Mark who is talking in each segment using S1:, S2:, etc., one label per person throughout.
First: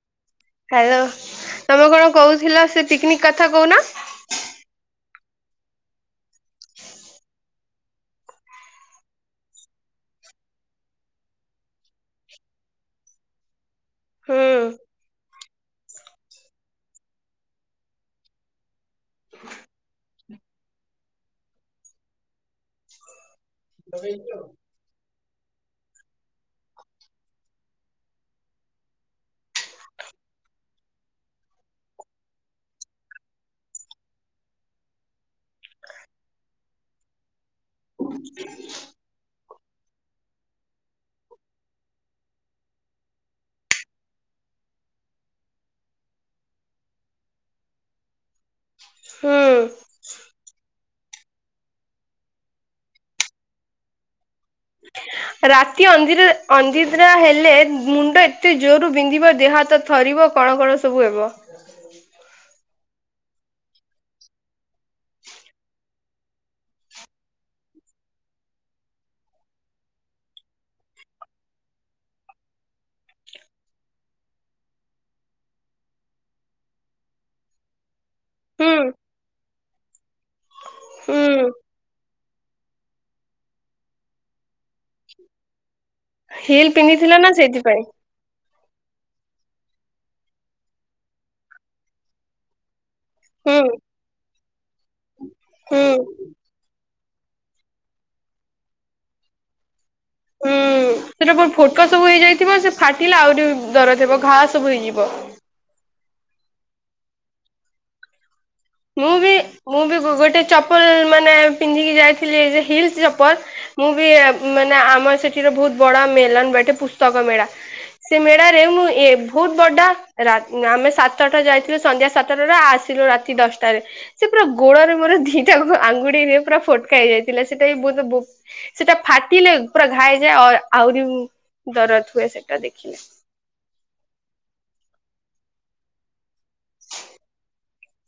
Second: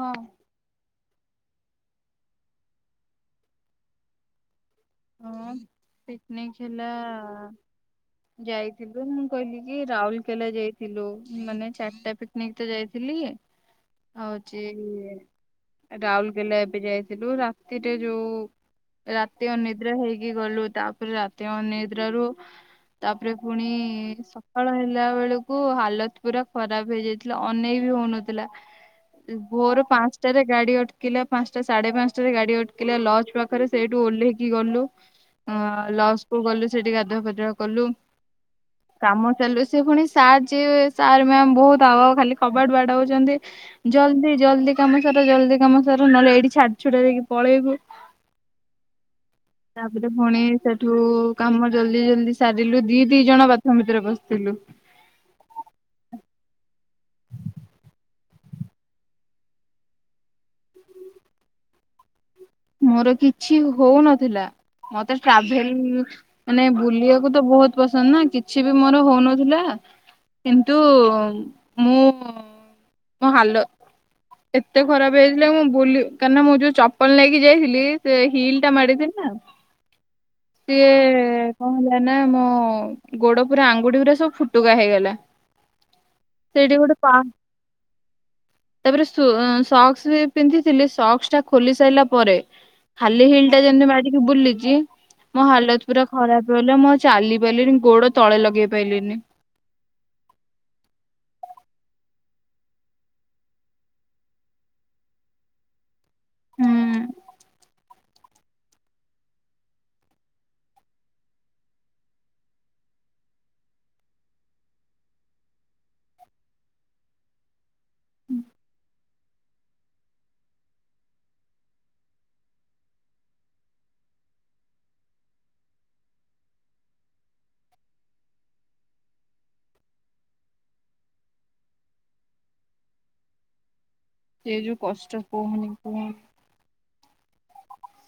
S1: ହଁ।
S2: ହ୍ୟାଲୋ ତମେ କଣ କହୁଥିଲ, ସେ ପିକନିକ୍ କଥା କହୁନ‌?
S1: ହଁ, ପିକନିକ୍ ଥିଲା ଯାଇଥିଲୁ। ମୁଁ କହିଲି କି ରାଉରକେଲା ଯାଇଥିଲୁ, ମାନେ ଚାରିଟା ପି ପିକନିକ ତ ଯାଇଥିଲି,
S2: ହୁଁ
S1: ହଉଚି ରାଉରକେଲା ଏବେ ଯାଇଥିଲୁ, ରାତିରେ ଯୋଉ ରାତି ଅନି ଅନିଦ୍ରା ହେଇକି ଗଲୁ, ତାପରେ ରାତି ଅନିଦ୍ରାରୁ ତାପରେ ପୁଣି, ସକାଳ ହେଲା ବେଳକୁ କୁ ହାଲତ ପୁରା ଖରାପ ହେଇଯାଇଥିଲା, ଅନେଇ ବି ହଉନଥିଲା। ଭୋର ପାଞ୍ଚଟାରେ ଗାଡି ଅଟକିଲା ପାଞ୍ଚଟା ସାଢେ ପାଞ୍ଚଟାରେ ଗାଡି ଅଟକିଲା, ଲଜ ପାଖ ପାଖରେ ସେଇଠୁ ଓହ୍ଲେଇକି ଗଲୁ, ଲଜ କୁ ଗଲୁ, ସେଠିକି ଗାଧୁଆ ଫାଧୁଆ କଲୁ।
S2: ହ [inaudible]
S1: କାମ ଚାଲୁ ସେ ପୁଣି ସାର୍ ଯିଏ ସାର୍, ମାମ୍ ବହୁତ ଆଉ ଖାଲି କବାଟ ବାଡଉଚନ୍ତି ଜଲ୍ଦି ଜଲ୍ଦି କାମ ସାର, ଜଲଦି କାମ ସାର ନହେଲେ ଏଇଠି ଛାଡି ଛୁଡି ଦେଇ ପଳେଇବୁ।
S2: ହୁଁ
S1: ତାପରେ ପୁଣି ସେ ହେଠୁ କାମ ଜଲ୍ଦି ଜଲଦି ସାରିଲୁ, ଦି ଦି ଜଣ ବାଥ୍ ରୁମ୍ ଭିତରେ ପସିଥିଲୁ।
S2: ରାତି ଅନ୍ଧି ଅନିଦ୍ରାହେଲେ ମୁଣ୍ଡ ଏତେ ଜୋର ବିନ୍ଧିବ, ଦେହ ହାତ ଥରିବ, କଣ କଣ ସବୁ ହେବ।
S1: ମୋର କିଛି ହୋଉନଥିଲା, ମତେ ଟ୍ରାଭେଲ ମାନେ ବୁଲିଆକୁ ତ ବହୁତ ପସନ୍ଦ ନା, କିଛି ବି ମୋର ହୋଉନଥିଲା କିନ୍ତୁ ମୁଁ ମୋ ହାଲତ, ଏତେ ଖରାପ ହେଇଥିଲା ମୁଁ ବୁଲି କାହିଁକି ନା ମୁଁ ଯୋଉ ଚପଲ ନେଇ କି ଯାଇଥିଲି ସେ ହିଲ୍
S2: ହୁଁ
S1: ଟା ମାଡିଥିଲି ନାଁ। ସିଏ
S2: ହୁଁ
S1: କଣ ହେଲା ନା, ମୋ ଗୋଡ ପୁରା ଆଙ୍ଗୁଠି ଗୁରା ପୁରା ସବୁ ଫୁ ଫୁଟୁକା ହେଇଗଲା,
S2: ହିଲ୍
S1: ସେଇଠି ଗୋଟେ ପା
S2: ପିନ୍ଧିଥିଲ ନା ସେଇଥିପାଇଁ
S1: ତାପରେ ସକ୍ସ ବି ପିନ୍ଧିଥିଲି, ସକ୍ସ ଟା ଖୋଲି ସାରିଲା ପରେ ଖାଲି ହିଲ୍
S2: ହୁଁ
S1: ଟା ଯେମିତି ମାଡିକି ବୁଲିଛି ମୋ ହାଲତ
S2: ହୁଁ
S1: ପୁରା ଖରାପ ହେଲା ମୁଁ ଚାଲି ପାରିଲିନି ଗୋଡ ତଳେ ଲଗେଇ ପାଈଲିନି।
S2: ହୁଁ ସେଟା ଫୋଟକା ସବୁ ହେଇଯାଇଥିବ ସେ ଫାଟିଲେ ଆହୁରି ଦର ଥବ ଘା ସବୁ ହେଇଯିବ।
S1: ହୁଁ।
S2: ମୁଁ ବି ମୁଁ ବି ଗୋଟେ ଚପଲ ମାନେ ପିନ୍ଧିକି ଯାଇଥିଲି ଯେ ହିଲ୍ ଚପଲ। ମୁଁ ବି ମାନେ ଆମର ସେଠିରେ ବହୁତ ବଡ ମେଲନ ଗୋଟେ ପୁସ୍ତକ ମେଳା। ସେ ମେଳା ରେ ମୁଁ ଏ ବହୁତ ବଡା ରା ଆମେ ସାତଟା ଯାଇଥିଲୁ ସନ୍ଧ୍ୟା ସାତଟା ଆସିଲୁ ରାତି ଦଶ ଟା ରେ ସେ ପୁରା ଗୋଡରେ ମୋର ଦିଟା ଆଙ୍ଗୁଡିରେ ପୁରା ଫୋଟକା ହେଇଯାଇଥିଲା ସେଇଟା ବି ବହୁତ ସେଟା ଫାଟିଲେ ପୁରା ଘାଇଯାଏ ଆ ଆହୁରି ଦରଦ ହୁଏ ସେଟା ଦେଖିଲେ।
S1: ସେ ଯୋଉ କଷ୍ଟ କହୁନି କୁହନି।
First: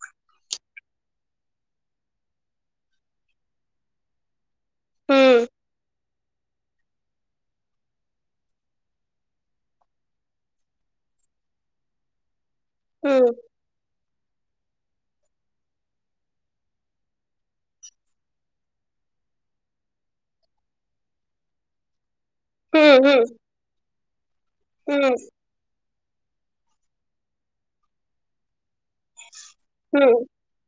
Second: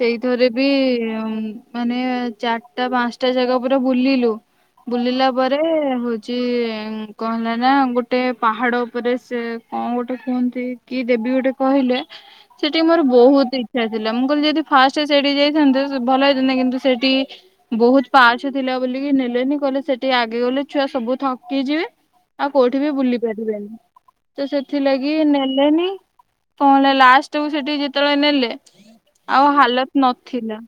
S1: ସେଇଥରେ ବି ମାନେ ଚାରିଟା ପାଞ୍ଚଟା ଜାଗା ପୁରା ବୁଲିଲୁ।
S2: ହୁଁ
S1: ବୁଲିଲା ପରେ ହଉ ଚି କଁ ହେଲା ନା ଗୋଟେ ପାହାଡ ଉପରେ ସେ କଣ ଗୋଟେ କୁହନ୍ତି? କି ଦେବୀ ଗୋଟେ କହିଲେ ସେଠିକି ମୋର
S2: ହୁଁ
S1: ବହୁତ ଇଚ୍ଛା ଥିଲା ମୁଁ କହିଲି ଯଦି ଫାଷ୍ଟ ସେଠି ଯାଇଥାନ୍ତେ ଭଲ ହେଇଥାନ୍ତତା କିନ୍ତୁ ସେଠି ବହୁତ ପାଛ ଥିଲା ବୋଲିକି ନେଲେନି କହିଲେ ସେଠି ଆଗେ ଗଲେ ଛୁଆ ସବୁ ଥକି ଯିବେ। ଆଉ କୋଉଠି
S2: ହୁଁ
S1: ବି ବୁଲି
S2: ହୁଁ
S1: ପାରିବେନି ତ
S2: ହୁଁ
S1: ସେଥିଲାଗି ନେ ଲେନି କଣ ଲାଷ୍ଟ କୁ ସେଠି ଯେତେବେଳେ ନେଲେ ଆଉ ହାଲତ
S2: ହୁଁ
S1: ନଥିଲା।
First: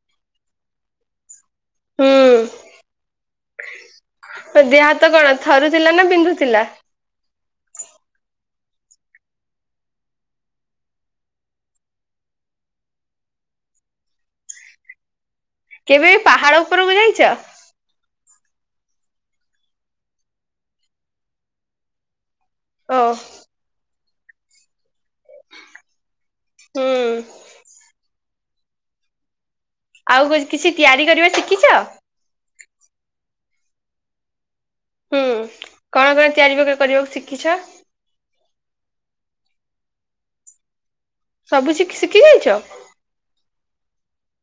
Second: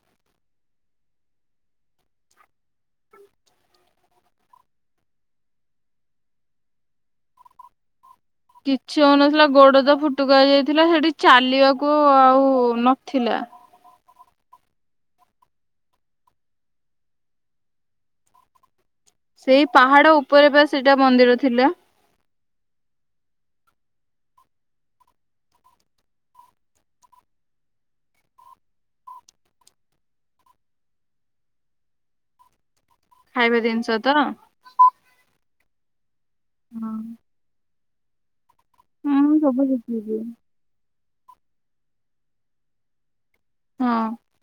S2: ହୁଁ, ଦେହ ହାତ କଣ ଥରୁଥିଲା ନା ବିନ୍ଧୁଥିଲା?
S1: କିଛି ହଉନଥିଲା ଗୋଡ ତ ଫୁଟୁକା ଯାଇଥିଲା ସେଠି ଚାଲିବାକୁ ଆଉ ନଥିଲା।
S2: କେବେ ଏ ପାହାଡ ଉପରକୁ ଯାଇଛ?
S1: ସେଇ ପାହାଡ ଉପରେ ବା ସେଇଟା ମନ୍ଦିର ଥିଲା।
S2: ଓ। ହୁଁ। ଆଉ କିଛି ତିଆରି କରିବା ଶିଖିଛ?
S1: ଖାଇବା ଜିନିଷ ତ?
S2: ହୁଁ କଣ କଣ ତିଆରିକ କରିବାକୁ ଶିଖିଛ?
S1: ହଁ ମୁଁ ସବୁ ଶିଖିଛି।
S2: ସବୁ ଶିକି ଶିଖି ଯାଇଚ?
S1: ହଁ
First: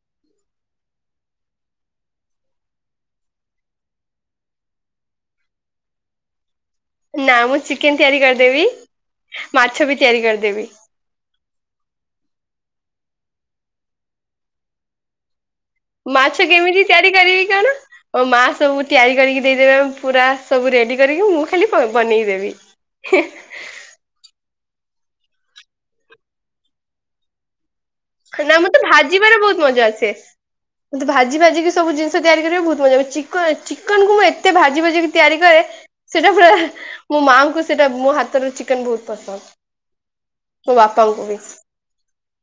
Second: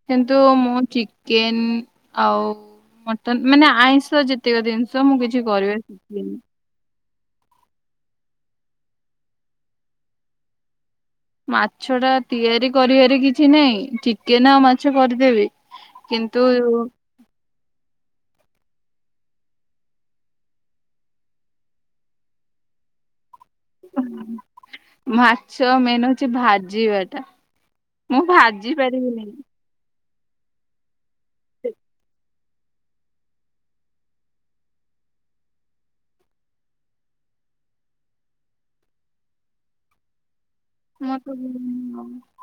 S1: କିନ୍ତୁ ମୁଁ ଚିକେନ ଆଉ ମଟନ ମାନେ ଆଇଁଷ ଯେତକ ଜିନିଷ ମୁଁ କିଛି କରିବା ଶିଖିନି।
S2: ନା ମୁଁ ଚିକେନ ତିଆରି କରିଦେବି ମାଛ ବି ତିଆରି କରିଦେବି।
S1: ମାଛ ଟା ତିଆରି କରିବାରେ କିଛି ନାହିଁ ଚିକେନ ଆଉ ମାଛ କରିଦେବି। କିନ୍ତୁ
S2: ମାଛ କେମିତି ତିଆରି କରିବି କଣ? ଓ ମା ସବୁ ତିଆରି କରିକି ଦେଇଦେବେ ଆ ପୁରା ସବୁ ରେଡି କରିକି ମୁଁ ଖାଲି ବନେଇ ଦେବି। [unintelligible]
S1: ମାଛ ମେନ୍ ହଉଛି ଭାଜିିବାଟା।
S2: ନା ମତେ ଭାଜିବା ରେ ବହୁତ ମଜା ଆସେ ମୁତ ଭାଜି ଭାଜିିକି ସବୁ ଜିନିଷ ତିଆରି କରିବା ବହୁତ ମଜା ହ ଚନ ଚିକନକୁୁ ମୁଁ ଏତେ ଭାଜି ଭାଜିିକି ତିଆରି କରେ। ସେଟା ପୁରା ମୋ ମାଆଙ୍କୁ ସେଟା ମୋ ହାତର ଚିକେନ ବହୁତ ପସନ୍ଦ। ମୋ ବାପାଙ୍କୁ ବି
S1: [unintelligible]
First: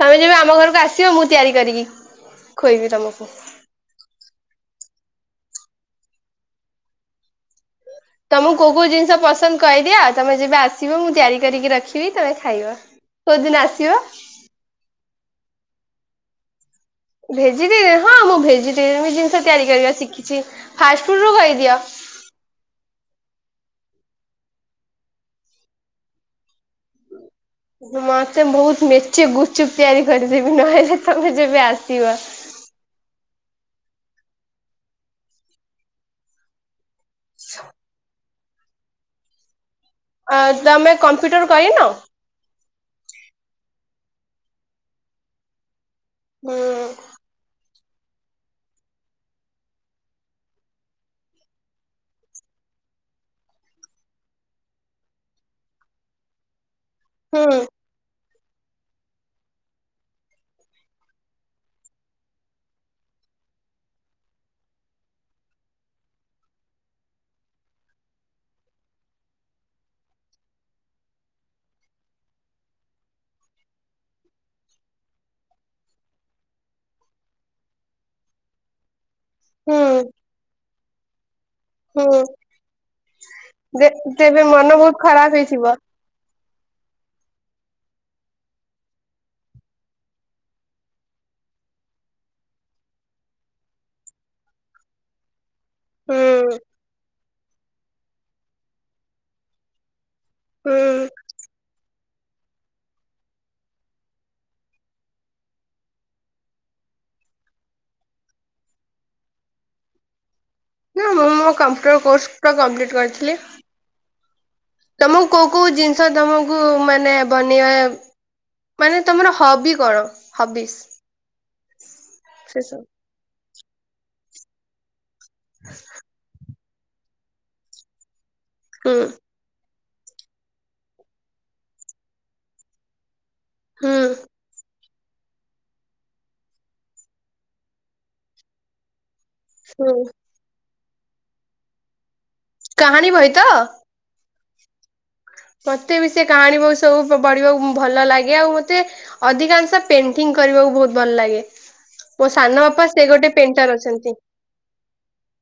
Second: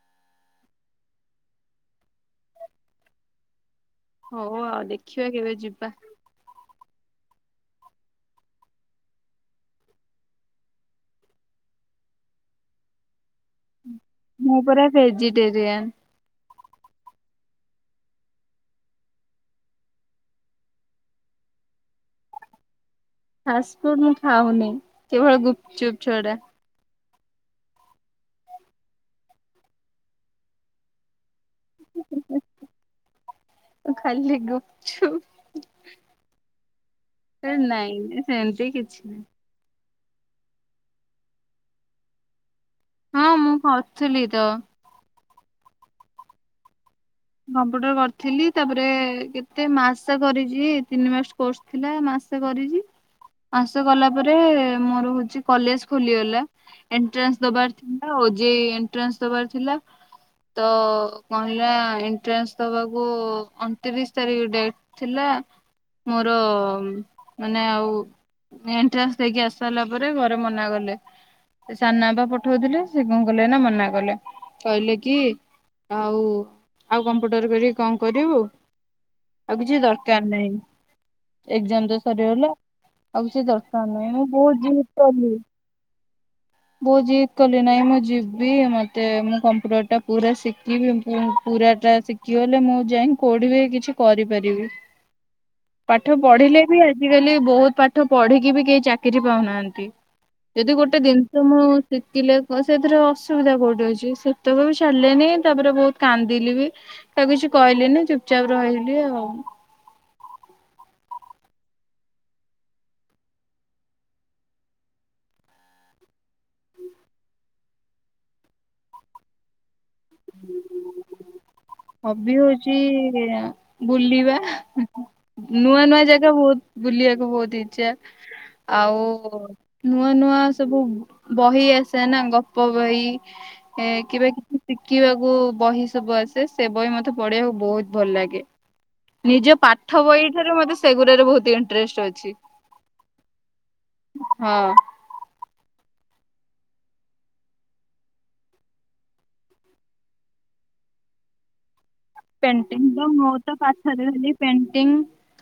S2: ତମେ ଯେବେ ଆମ ଘରକୁ ଆସିବ ମୁଁ ତିଆରି କରିକି ଖୋଇବି ତମକୁ।
S1: ହଉ ଆଉ ଦେଖିବା କେବେ ଯିବା।
S2: ତମକୁ କୋଉ କୋଉ ଜିନିଷ ପସନ୍ଦ କହିଦିଅ ଆଉ ତମେ ଯେବେ ଆସିବ ମୁଁ ତିଆରି କରିକି ରଖିବି ତମେ ଖାଇବ। କୋଉଦିନ ଆସିବ?
S1: ମୁଁ ପରା ଭେଜିଟେରିଆନ୍।
S2: ଭେଜିଟେରିୟନ୍ ହଁ, ମୁଁ ଭେଜିଟେରିୟନ୍ ଜିନିଷ ତିଆରି କରିବା ଶିଖିଛି। ଫାଷ୍ଟଫୁଡ୍ ରୁ କହିଦିଅ।
S1: ଫାଷ୍ଟଫୁଡ୍ ମୁଁ ଖାଉନି, କେବଳ ଗୁପଚୁପ୍ ଛଡା।
S2: ମତେ ବହୁତ ମେଚେ ଗୁଚୁପ୍ ତିଆରି କରିଦେବି, ନହେଲେ ତମେ ଯେବେ ଆସିବ।
S1: ହ ଖାଲି ଗୁପ୍ ଚୁପ୍ ନାଇଁ ନେ ହେନ୍ତି କିଛି ନାଇଁ।
S2: ଅଁ ତମେ କମ୍ପ୍ୟୁଟର କରିନ?
S1: ହଁ, ମୁଁ କରିଥିଲି ତ!
S2: ହଁ।
S1: କମ୍ପ୍ୟୁଟର କରିଥିଲି। ତା'ପରେ କେତେ ମାସ କରିଛି ତିନି ମାସ କୋର୍ସ। ଥିଲା ମାସେ କରିଚି, ମାସେ କଲା ପରେ ମୋର ହଉଚି କଲେଜ୍ ଖୋଲିଗଲା। ଏଣ୍ଟ୍ରାନ୍ସ
S2: ହୁଁ
S1: ଦବାର ଥିଲା ଓ ଜେ ଇ ଏଣ୍ଟ୍ରାନ୍ସ ଦବାର ଥିଲା। ତ, କହିଲା ଏନ୍ ଏଣ୍ଟ୍ରାନ୍ସ ଦବାକୁ ଅଣତିରିଶ ତାରିଖ ଡେଟ୍ ଥିଲା। ମୋର ମାନେ ଆଉ ଏଣ୍ଟ୍ରାନ୍ସ ଦେଇକି ଆସି ସାରିଲା ପରେ, ଘରେ ମନା ଗଲେ। ସେ ସାନା ଆପା ପଠଉଥିଲେ, ସେ କଣ କଲେ ନା, ମନା କଲେ। କହିଲେ କି ଆଉ। ଆଉ କମ୍ପ୍ୟୁଟର କରିକି କଁ କରିବୁ? ଆଉ କିଛି
S2: ହୁଁ
S1: ଦରକାର ନାହିଁ। ଏକ୍ଜାମ୍ ତ
S2: ହୁଁ
S1: ସରିଗଲା ଆଉ କିଛି
S2: ଦେ
S1: ଦରକାର ନାହିଁ। ମୁଁ
S2: ତେବେ
S1: ବହୁତ
S2: ମନ
S1: ଜିଦ୍
S2: ଖରାପ
S1: କଲି।
S2: ହେଇଥିବ।
S1: ବହୁତ ଜିଦ୍ କଲି। ନାଇଁ, ମୁଁ ଯିବି ମତେ ମୁଁ କମ୍ପ୍ୟୁଟର ଟା ପୁରା ଶିଖିବି। ମୁଁ ପୁରା ଟା ଶିଖ୍ କି ଲେ ମୁଁ ଯାଇଁ କୋଉଠି ବି କିଛି କରିପାରିବି। ପାଠ
S2: ହୁଁ
S1: ପଢିଲେ ବି ଆଜିକାଲି ବହୁତ ପାଠ ପଢିକି ବି କେହି ଚାକିରିୀ ପାଉନାହାଁନ୍ତି। ଯଦି ଗୋଟେ
S2: ହୁଁ
S1: ଦିନ୍ ଶିଖିଲେ ସେଥିରେ ଅସୁବିଧା କୋଉଠି ଅଛି, ସେତକ ବି ଛାଡିଲେନି। ତା'ପରେ ବହୁତ କାନ୍ଦିଲି ବି। ସେ ଆଉ କିଛି କହିଲିନି, ଚୁପ୍ ଚାପ୍ ରହିଲି ଆଉ।
S2: ନାଁ, ମୁଁ ମୋ କମ୍ପ୍ୟୁଟର କୋର୍ସ ତ କମ୍ପ୍ଲିଟ୍ କରିଥିଲି। ତମକୁ କୋଉ କୋଉ ଜିନିଷ ତମକୁ ମାନେ ବନିଆ ମାନେ ତମର ହବି କଣ ହବିସ୍?
S1: ହବି
S2: ସେ ସବୁ
S1: ହଉଛି-ଇଁ ବୁଲିବା। ନୂଆ ନୂଆ ଜାଗା ବହୁତ୍ ବୁଲିଆକୁ ବହୁତ୍ ଇଛା।
S2: ହୁଁ
S1: ଆଉ ନୂଆ ନୂଆ ସବୁ ବହି ଆସେ ନା, ଗପ ବହି
S2: ହୁଁ
S1: କେବେ କିଛି ଶିଖିବାକୁ ବହି ସବୁ ଆସ୍ ସେ ବହି ମତେ ପଢିବାକୁ ବହୁତ ଭଲ ଲାଗେ। ନିଜ
S2: ହୁଁ
S1: ପାଠ ବହି ଠାରୁ ମତେ ସେଗୁରାରେ ବହୁତ ଇନ୍ ଟ୍ରେଷ୍ଟ ଅଛି।
S2: କାହାଣୀ ବହି ତ?
S1: ହଁ।
S2: ମୋତେ ବି ସେ କାହାଣୀ ବହି ସବୁ ପଢ଼ିବାକୁ ଭଲ ଲାଗେ। ଆଉ ମତେ ଅଧିକାଂଶ ପେଣ୍ଟିଂ କରିବାକୁ ବହୁତ ଭଲ ଲାଗେ। ମୋ ସାନ
S1: ପେଣ୍ଟିଂ
S2: ବାପା ସେ
S1: ତ ମୁଁ
S2: ଗୋଟେ
S1: ତ
S2: ପେଣ୍ଟର
S1: ପାଠରେ
S2: ଅଛନ୍ତି।
S1: ଖାଲି ପେଣ୍ଟିଂ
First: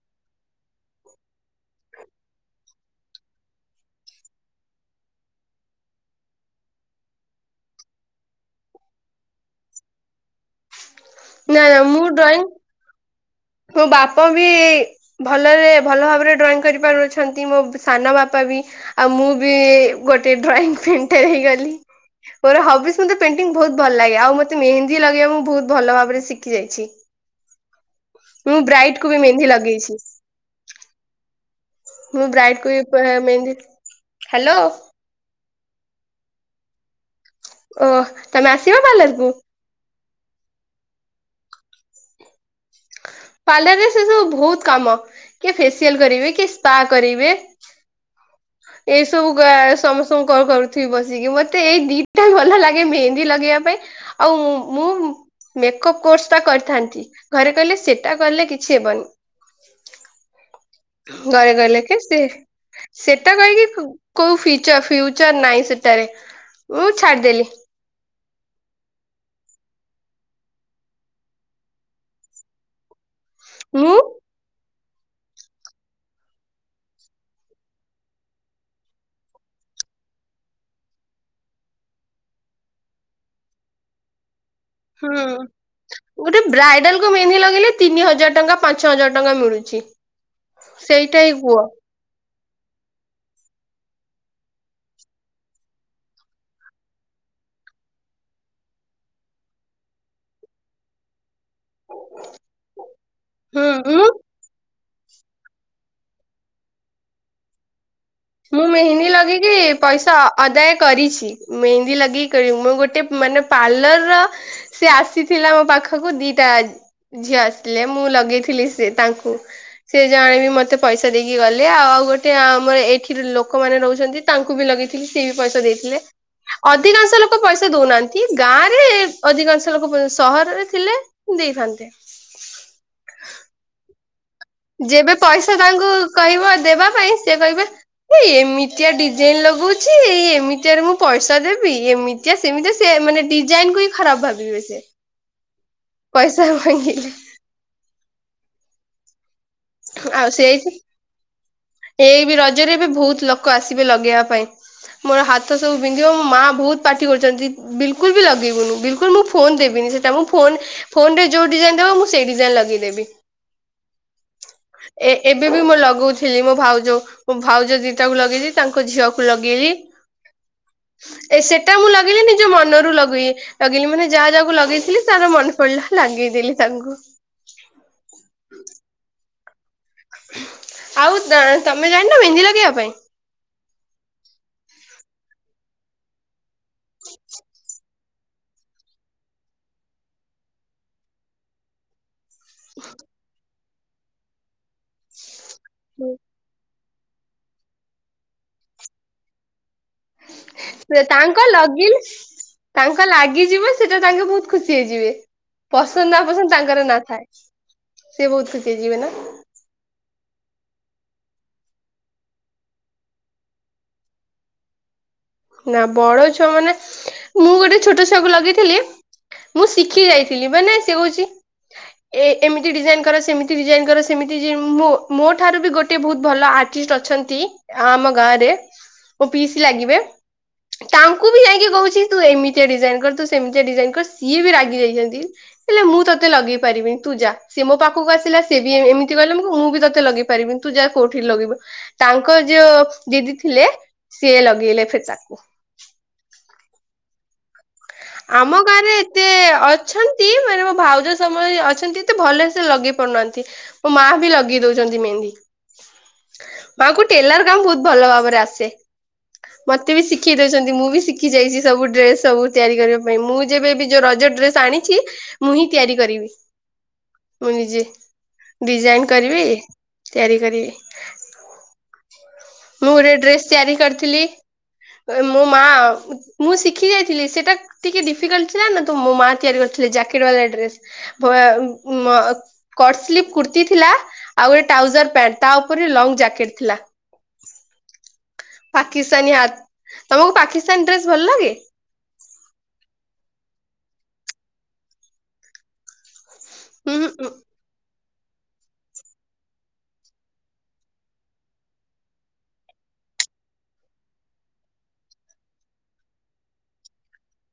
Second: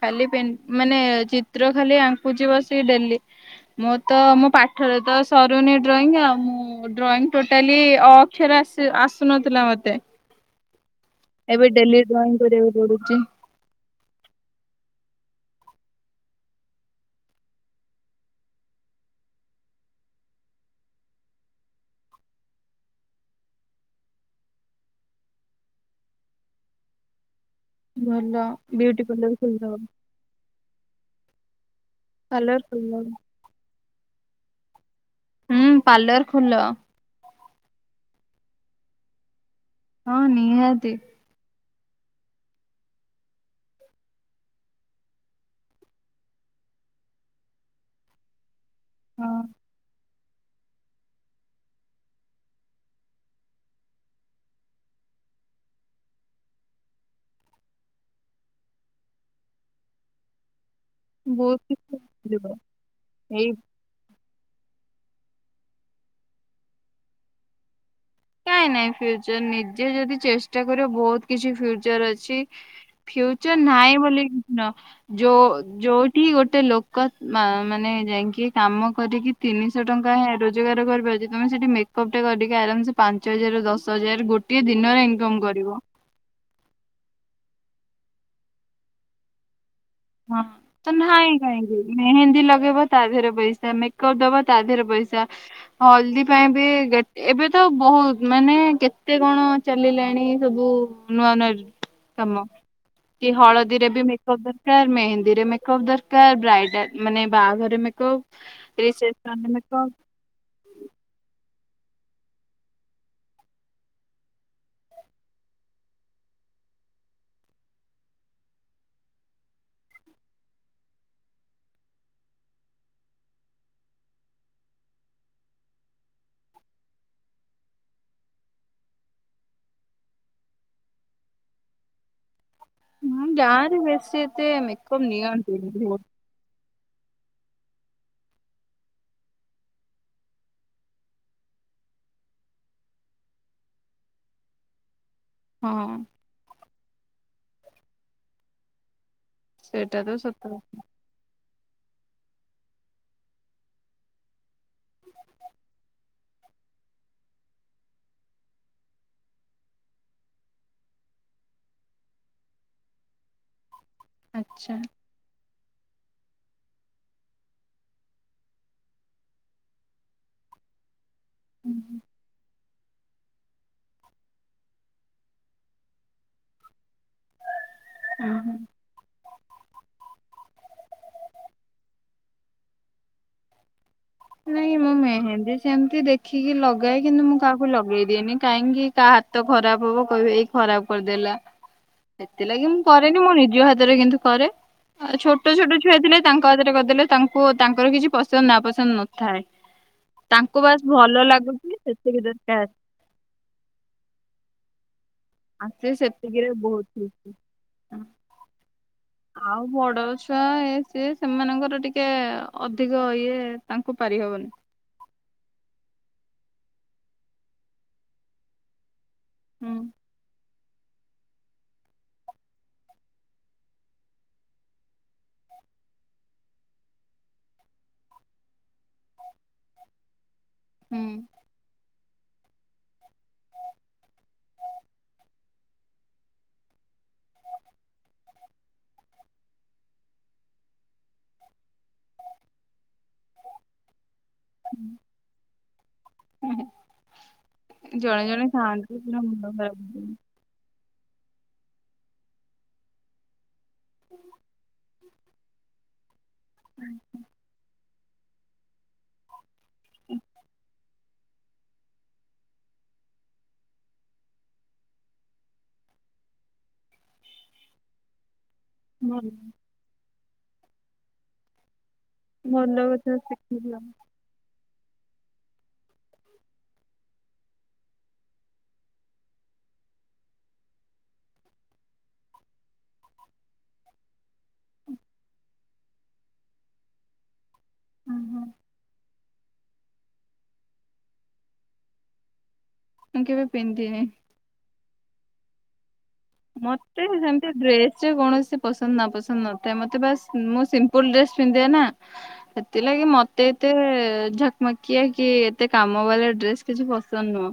S1: ଖାଲି ପେନ୍ ମାନେ ଚିତ୍ର ଖାଲି ଆଙ୍କୁଛି ବସିକି ଡେଲି। ମୁଁ ତ ମୋ ପାଠରେ ତ ସରୁନି ଡ୍ରଇଂ। ଆଉ ମୁଁ ଡ୍ରଇଂ ଟୋଟାଲି ଅ ଖେରେ ଆସେ ଆସୁନଥିଲା ମତେ।
S2: ନା
S1: ଏବେ
S2: ନା
S1: ଡେଲି
S2: ମୁଁ
S1: ଡ୍ରଇଂ କରିବାକୁ ପଡୁଚି।
S2: ମୋ ବାପ ବି। ଭଲରେ ଭଲ ଭାବରେ ଡ୍ରଇଂ କରିପାରୁଛନ୍ତି ମୋ ସାନ ବାପା ବି। ଆଉ ମୁଁ ବି ଗୋଟେ ଡ୍ରଇଂ ପ୍ରିଣ୍ଟ ହେଇଗଲି। ମୋର ହବିସ୍ ମତେ ପେଣ୍ଟିଙ୍ଗ ବହୁତ ଭଲ ଲାଗେ ଆଉ ମତେ ମେହେନ୍ଦୀ ଲଗେଇବା ମୁଁ ବହୁତ ଭଲ ଭାବରେ ଶିଖି ଯାଇଛି।
S1: ଭଲ
S2: ମୁଁ ବ୍ରାଇଟ୍
S1: ବିୟୁଟି
S2: କୁ ବି
S1: ପାର୍ଲର
S2: ମେହେନ୍ଦୀ
S1: ଖୋଲିଦବ।
S2: ଲଗେଇଛି ମୁଁ
S1: ପାର୍ଲର
S2: ବ୍ରାଇଡକୁ ବି
S1: ଖୋଲିଦବ।
S2: କୁହେ ମେହେନ୍ଦୀ ହାଲୋ।
S1: ହୁଁ ପାର୍ଲର ଖୋଲ।
S2: ଓ ତମେ ଆସିବ ପାର୍ଲର କୁ।
S1: ହଁ ନିହାତି।
S2: ପାର୍ଲରରେ ସେ ସବୁ ବହୁତ କାମ କିଏ ଫେସିଆଲ କରିବେ କିଏ ସ୍ପା କରିବେ। ଏଇ ସବୁ
S1: ହଁ
S2: ଗା ସମ ସ୍ତଙ୍କକର କରୁଥିବି ବସିକି ମତେ ଏଇ ଦିଟା ଭଲ ଲାଗେ ମେହେନ୍ଦୀ ଲଗେଇବା ପାଇଁ। ଆଉ ମୁଁ ମୁଁ ମେକଅପ କୋର୍ସ ଟା କରିଥାନ୍ତି। ଘରେ କହିଲେ ସେଟା କଲେ କିଛି ହେବନି। ଘରେ
S1: ବହୁତ
S2: କହିଲେ କେ
S1: କିଛି
S2: ସେ
S1: ମିଳିବ।
S2: ସେଟା
S1: ଏଇ
S2: କରିକି କୋଉ ଫିଚ ଫ୍ୟୁଚର ନାହିଁ ସେଟାରେ ମୁଁ ଛାଡିଦେଲି।
S1: ନାଇଁ ନାଇଁ ଫ୍ୟୁଚର ନିଜେ ଯଦି ଚେଷ୍ଟା କରିବ ବହୁତ କିଛି ଫ୍ୟୁଚର ଅଛି। ଫ୍ୟୁଚର
S2: ମୁଁ
S1: ନାହିଁ ବୋଲି ନୁହ। ଯୋଉ ଯୋଉଠି ଗୋଟେ ଲୋକ ମା ମାନେ ଯାଇଁକି କାମ କରିକି। ତିନିଶହ ଟଙ୍କା ରୋଜଗାର କରିପାରୁଚି ତମେ ସେଠି ମେକଅପଟା କରିକି ଆରାମ ସେ। ପାଞ୍ଚ ହଜାର ରୁ ଦଶ ହଜାର ଗୋ
S2: ହୁଁ। ଗୋଟେ ବ୍ରାଇଡାଲ କୁ ମେହେନ୍ଦି ଲଗେଇଲେ ତିନି ହଜାର ଟଙ୍କା, ପାଞ୍ଚ ହଜାର ଟଙ୍କା ମିଳୁଛି।
S1: ହଁ ତ
S2: ସେଇଟା ହିଁ
S1: ନାହିଁ
S2: କୁହ
S1: କାହିଁକି। ମେହେନ୍ଦୀ ଲଗେଇବ ତା ଦେହରେ ପଇସା ମେକଅପ୍ ଦବ ତା ଦେହରେ ପଇସା। ହଳଦୀ ପାଇଁ ବି ଗେ ଏବେ ତ ବହୁତ ମାନେ କେତେ କଣ। ଚାଲିଲାଣି ସବୁ ନୂଆ ନୂଆ କାମ କି
S2: ହୁଁ
S1: ହଳଦୀରେ ବି
S2: ମୁଁ
S1: ମେକଅପ କାର ମେହେନ୍ଦୀରେ ମେକଅପ ଦରକାର ବ୍ରାଇଡା ମାନେ ବାହାଘରେ ମେକଅପ।
S2: ମୁଁ ମେହେନ୍ଦି ଲଗେଇକି ପଇସ ଅଦାୟ କରିଛି ମେହେନ୍ଦି ଲଗେଇକି ମୁଁ ଗୋଟେ ମାନେ ପାର୍ଲରର। ସେ ଆସିଥିଲା ମୋ ପାଖକୁ ଦିଟା। ଝିଅ ଆସିଥିଲେ ମୁଁ ଲଗେଇଥିଲି ସେ ତାଙ୍କୁ। ସେ ଜଣେ ବି ମତେ ପଇସା ଦେଇକି ଗଲେ ଆଉ ଗୋଟେ ଆମର ଏଠି। [unintelligible] ଲୋକମାନେ ରହୁଛନ୍ତି ତାଙ୍କୁ ବି ଲଗେଇଥିଲି ସିଏ ବି ପଇସା ଦେଇଥିଲେ। ଅଧିକାଂଶ ଲୋକ ପଇସା ଦଉନାହାନ୍ତି ଗାଁରେ ଅଧିକାଂଶ ଲୋକ ପ ସହରରେ ଥିଲେ। ଦେଇଥାନ୍ତେ।
S1: ନାଇ ଗାଁ ରେ ବେଶୀ ଏତେ ମେକଅପ
S2: ଯେବେ ପଇସା
S1: ନିଅନ୍ତିନି
S2: ତାଙ୍କୁ
S1: ଗୋ
S2: କହିବ ଦେବା ପାଇଁ ସେ କହିବେ। ଏ ଏମିତିଆ ଡିଜାଇନ ଲଗଉଛି ଏମିତିଆରେ ମୁଁ ପଇସା ଦେବି ଏମି ତିଆ ସେମିତିଆ ସେ ମାନେ ଡିଜାଇନ କୁ ହିଁ ଖରାପ ଭାବିବେ ସେ।
S1: ହଁ।
S2: ପଇସା ମାଗିଲେ।
S1: ସେଇଟା ତ
S2: ଆଉ
S1: ସତ
S2: ସେଇଠି ଏଇ ବି ରଜରେ ବି ବହୁତ ଲୋକ ଆସିବେ ଲଗେଇବା ପାଇଁ। ମୋର ହାତ ସବୁ ବିନ୍ଧିବ ମୋ ମା ବହୁତ ପାଟି କରୁଚନ୍ତି ବିଲକୁଲ ବି ଲଗେଇବୁନୁ। ବିଲକୁଲ ମୁଁ ଫୋନ ଦେବିନି। ସେ ଟା ମୁଁ ଫୋନ ଫୋନ ରେ ଯୋଉ ଡିଜାଇନ ଦବ ମୁଁ ସେଇ ଡିଜାଇନ ଲଗେଇଦେବି।
S1: ଆଚ୍ଛା
S2: ଏ ଏବେ ବି ମୁଁ ଲଗାଉଥିଲି ମୋ ଭାଉଜକୁ। ଭାଉଜ ଦିଟା କୁ ଲଗେଇଲି, ତାଙ୍କ ଝିଅକୁ ଲଗେଇଲି। ଏ
S1: ଉଁ
S2: ସେଟା ମୁଁ ଲଗେଇଲିନି। ନିଜ ମନରୁ ଲଗୁଏ ଲଗେଇଲି ମାନେ ଯାହା ଯାହାକୁ ଲଗେଇଥିଲି ତାର ମନେ ପଡିଲା ଲଗେଇଦଲି ତାଙ୍କୁ।
S1: ହଁ ହଁ
S2: ଆଉ ତମେ ଜାଣିନ ମେହେନ୍ଦି ଲଗେଇବା ପାଇଁ?
S1: ନାଇଁ ମୁଁ ମେହେନ୍ଦି ସେମତି ଦେଖିକି ଲଗାଏ, କିନ୍ତୁ ମୁଁ କାହାକୁ ଲଗେଇଦିଏନି। କାହିଁକି କାହା ହାତ ଖରାପ ହବ କହିବେ ଏଇ ଖରାପ କରିଦେଲା। ସେଥିଲାଗି ମୁଁ କରେନି ମୋ ନିଜ ହାତରେ କିନ୍ତୁ କରେ। ଆଉ ଛୋଟ ଛୋଟ ଛୁଆ ଥିଲେ ତାଙ୍କ ହାତରେ କରିଦେଲେ ତାଙ୍କୁ ତାଙ୍କର କିଛି ପସନ୍ଦ ନା ପସନ୍ଦ ନଥାଏ। ତାଙ୍କୁ ବାସ ଭଲ
S2: ତାଙ୍କ
S1: ଲାଗୁଛି
S2: ଲଗିଲେ
S1: ସେତିକି ଦରକାର।
S2: ତାଙ୍କ ଲାଗିଯିବ ସେଟା ତାଙ୍କେ ବହୁତ ଖୁସି ହେଇଯିବେ
S1: ଆଉ ସେ
S2: ପସନ୍ଦ ନା
S1: ସେତିକିରେ
S2: ପସନ୍ଦ ତାଙ୍କର
S1: ବହୁତ
S2: ନାଥାଏ।
S1: ଖୁସି।
S2: ସିଏ ବହୁତ ଖୁସି ହେଇ ଯିବେ ନା?
S1: ଆଉ ବଡ ଛୁଆ ଏ ସିଏ ସେମାନଙ୍କର ଟିକେ ଅଧିକ ଇଏ ତାଙ୍କୁ ପାରିହବନି।
S2: ନା ବଡ ଛୁଆ ମାନେ ମୁଁ ଗୋଟେ ଛୋଟ ଛୁଆକୁ ଲଗେଇଥିଲି ମୁଁ
S1: ହୁଁ
S2: ଶିଖି ଯାଇଥିଲି ମାନେ ସେ କହୁଛି ଏ ଏମିତି ଡିଜାଇନ କର ସେମିତି ଡିଜାଇନ କର ସେମିତି ମୋ ଠାରୁ ବି ଗୋଟେ ବହୁତ ଭଲ ଆର୍ଟ ଟିଷ୍ଟ ଅଛନ୍ତି ଆମ ଗାଁରେ ମୋ ପିଇସି ଲାଗିବେ। ତାଙ୍କୁ
S1: ହୁଁ
S2: ବି ଯାଇକି କହୁଛି ତୁ ଏମିତିଆ ଡିଜାଇନ କର ତୁ ସେମିତିଆ ଡିଜାଇନ କର ସିଏ ବି ରାଗି ଯାଇଛନ୍ତି। ହେଲେ ମୁଁ ତତେ ଲଗେଇ ପାରିବିନି ତୁ ଯା ସେ ମୋ ପାଖକୁ ଆସିଲା ସେ ବି ଏମିତି କହିଲେ ମୁ ମୁଁ ବି ତତେ ଲଗେଇ ପାରିବିନି ତୁ ଯାହା କୋଉଠି ଲଗେଇବୁ ତାଙ୍କ ଯଉ ଦିଦି ଥିଲେ ସିଏ ଲଗେଇଲେ ଫେର ତାକୁ।
S1: ହୁଁ
S2: ଆମ ଗାଁ ରେ ଏତେ
S1: ଖରାପ କରିଦିଅନ୍ତି।
S2: ଅଛନ୍ତି ମାନେ ମୋ ଭାଉଜ ସମୟ ଅଛନ୍ତି ଏତେ ଭଲସେ ଲଗେଇ ପାରୁନାହାନ୍ତି। ମୋ ମା ବି ଲଗେଇ ଦଉଛନ୍ତି ମେହେନ୍ଦୀ। ମାଙ୍କୁ ଟେଲର କାମ ବହୁତ ଭଲ ଭାବରେ ଆସେ। ମତେ ବି ଶିଖେଇ ଦଉଛନ୍ତି ମୁଁ ବି ଶିଖି ଯାଇଛି ସବୁ ଡ୍ରେସ ସବୁ। ତିଆରି କରିବା ପାଇଁ ମୁଁ ଯେବେ ବି ଯୋଉ ରଜ ଡ୍ରେସ ଆଣିଚି ମୁଁ ହିଁ ତିଆରି କରିବି। ମୁଁ ନିଜେ ଡିଜାଇନ
S1: ଭଲ
S2: କରିବି ତିଆରି କରିବି।
S1: ଭଲ
S2: ମୁଁ ଗୋଟେ
S1: କଥା
S2: ଡ୍ରେସ
S1: ଶିଖିଲି
S2: ତିଆରି
S1: ଆଉ
S2: କରିଥିଲି। ମୋ ମା ମୁଁ ଶିଖି ଯାଇଥିଲି ସେଟା ଟିକେ ଡିଫିକଲଟ ଥିଲା। ନା ତ ମୋ ମା ତିଆରି କରିଥିଲେ ଜାକେଟ ବା ଡ୍ରେସ୍। ଭ [unintelligible] କଟସ୍ଲିପ୍ କୁର୍ତୀ ଥିଲା, ଆଉ ଗୋଟେ ଟ୍ରାଉଜର ପ୍ୟାଣ୍ଟ ତା ଉପରେ ଲଙ୍ଗ୍ ଜ୍ୟାକେଟ୍ ଥିଲା।
S1: ହଁ ହଁ
S2: ପାକିସ୍ତାନୀ ହାତ ତମକୁ ପାକିସ୍ତାନୀ ଡ୍ରେସ ଭଲ ଲାଗେ?
S1: ମୁଁ କେବେ ପିନ୍ଧିନି। ମତେ
S2: ହୁଁ
S1: ସେମିତି ଡ୍ରେସ୍ ସେ କୌଣସି ପସନ୍ଦ ନା ପସନ୍ଦ ନଥାଏ। ମତେ ବାସ୍ ମୁଁ ସିମ୍ପୁଲ ଡ୍ରେସ ପିନ୍ଧେ ନା। ସେଥିଲାଗି ମତେ ଏତେ ଝକମାକିଆ କି ଏତେ କାମ ବାଲା ଡ୍ରେସ କିଛି ପସନ୍ଦ ନୁହଁ।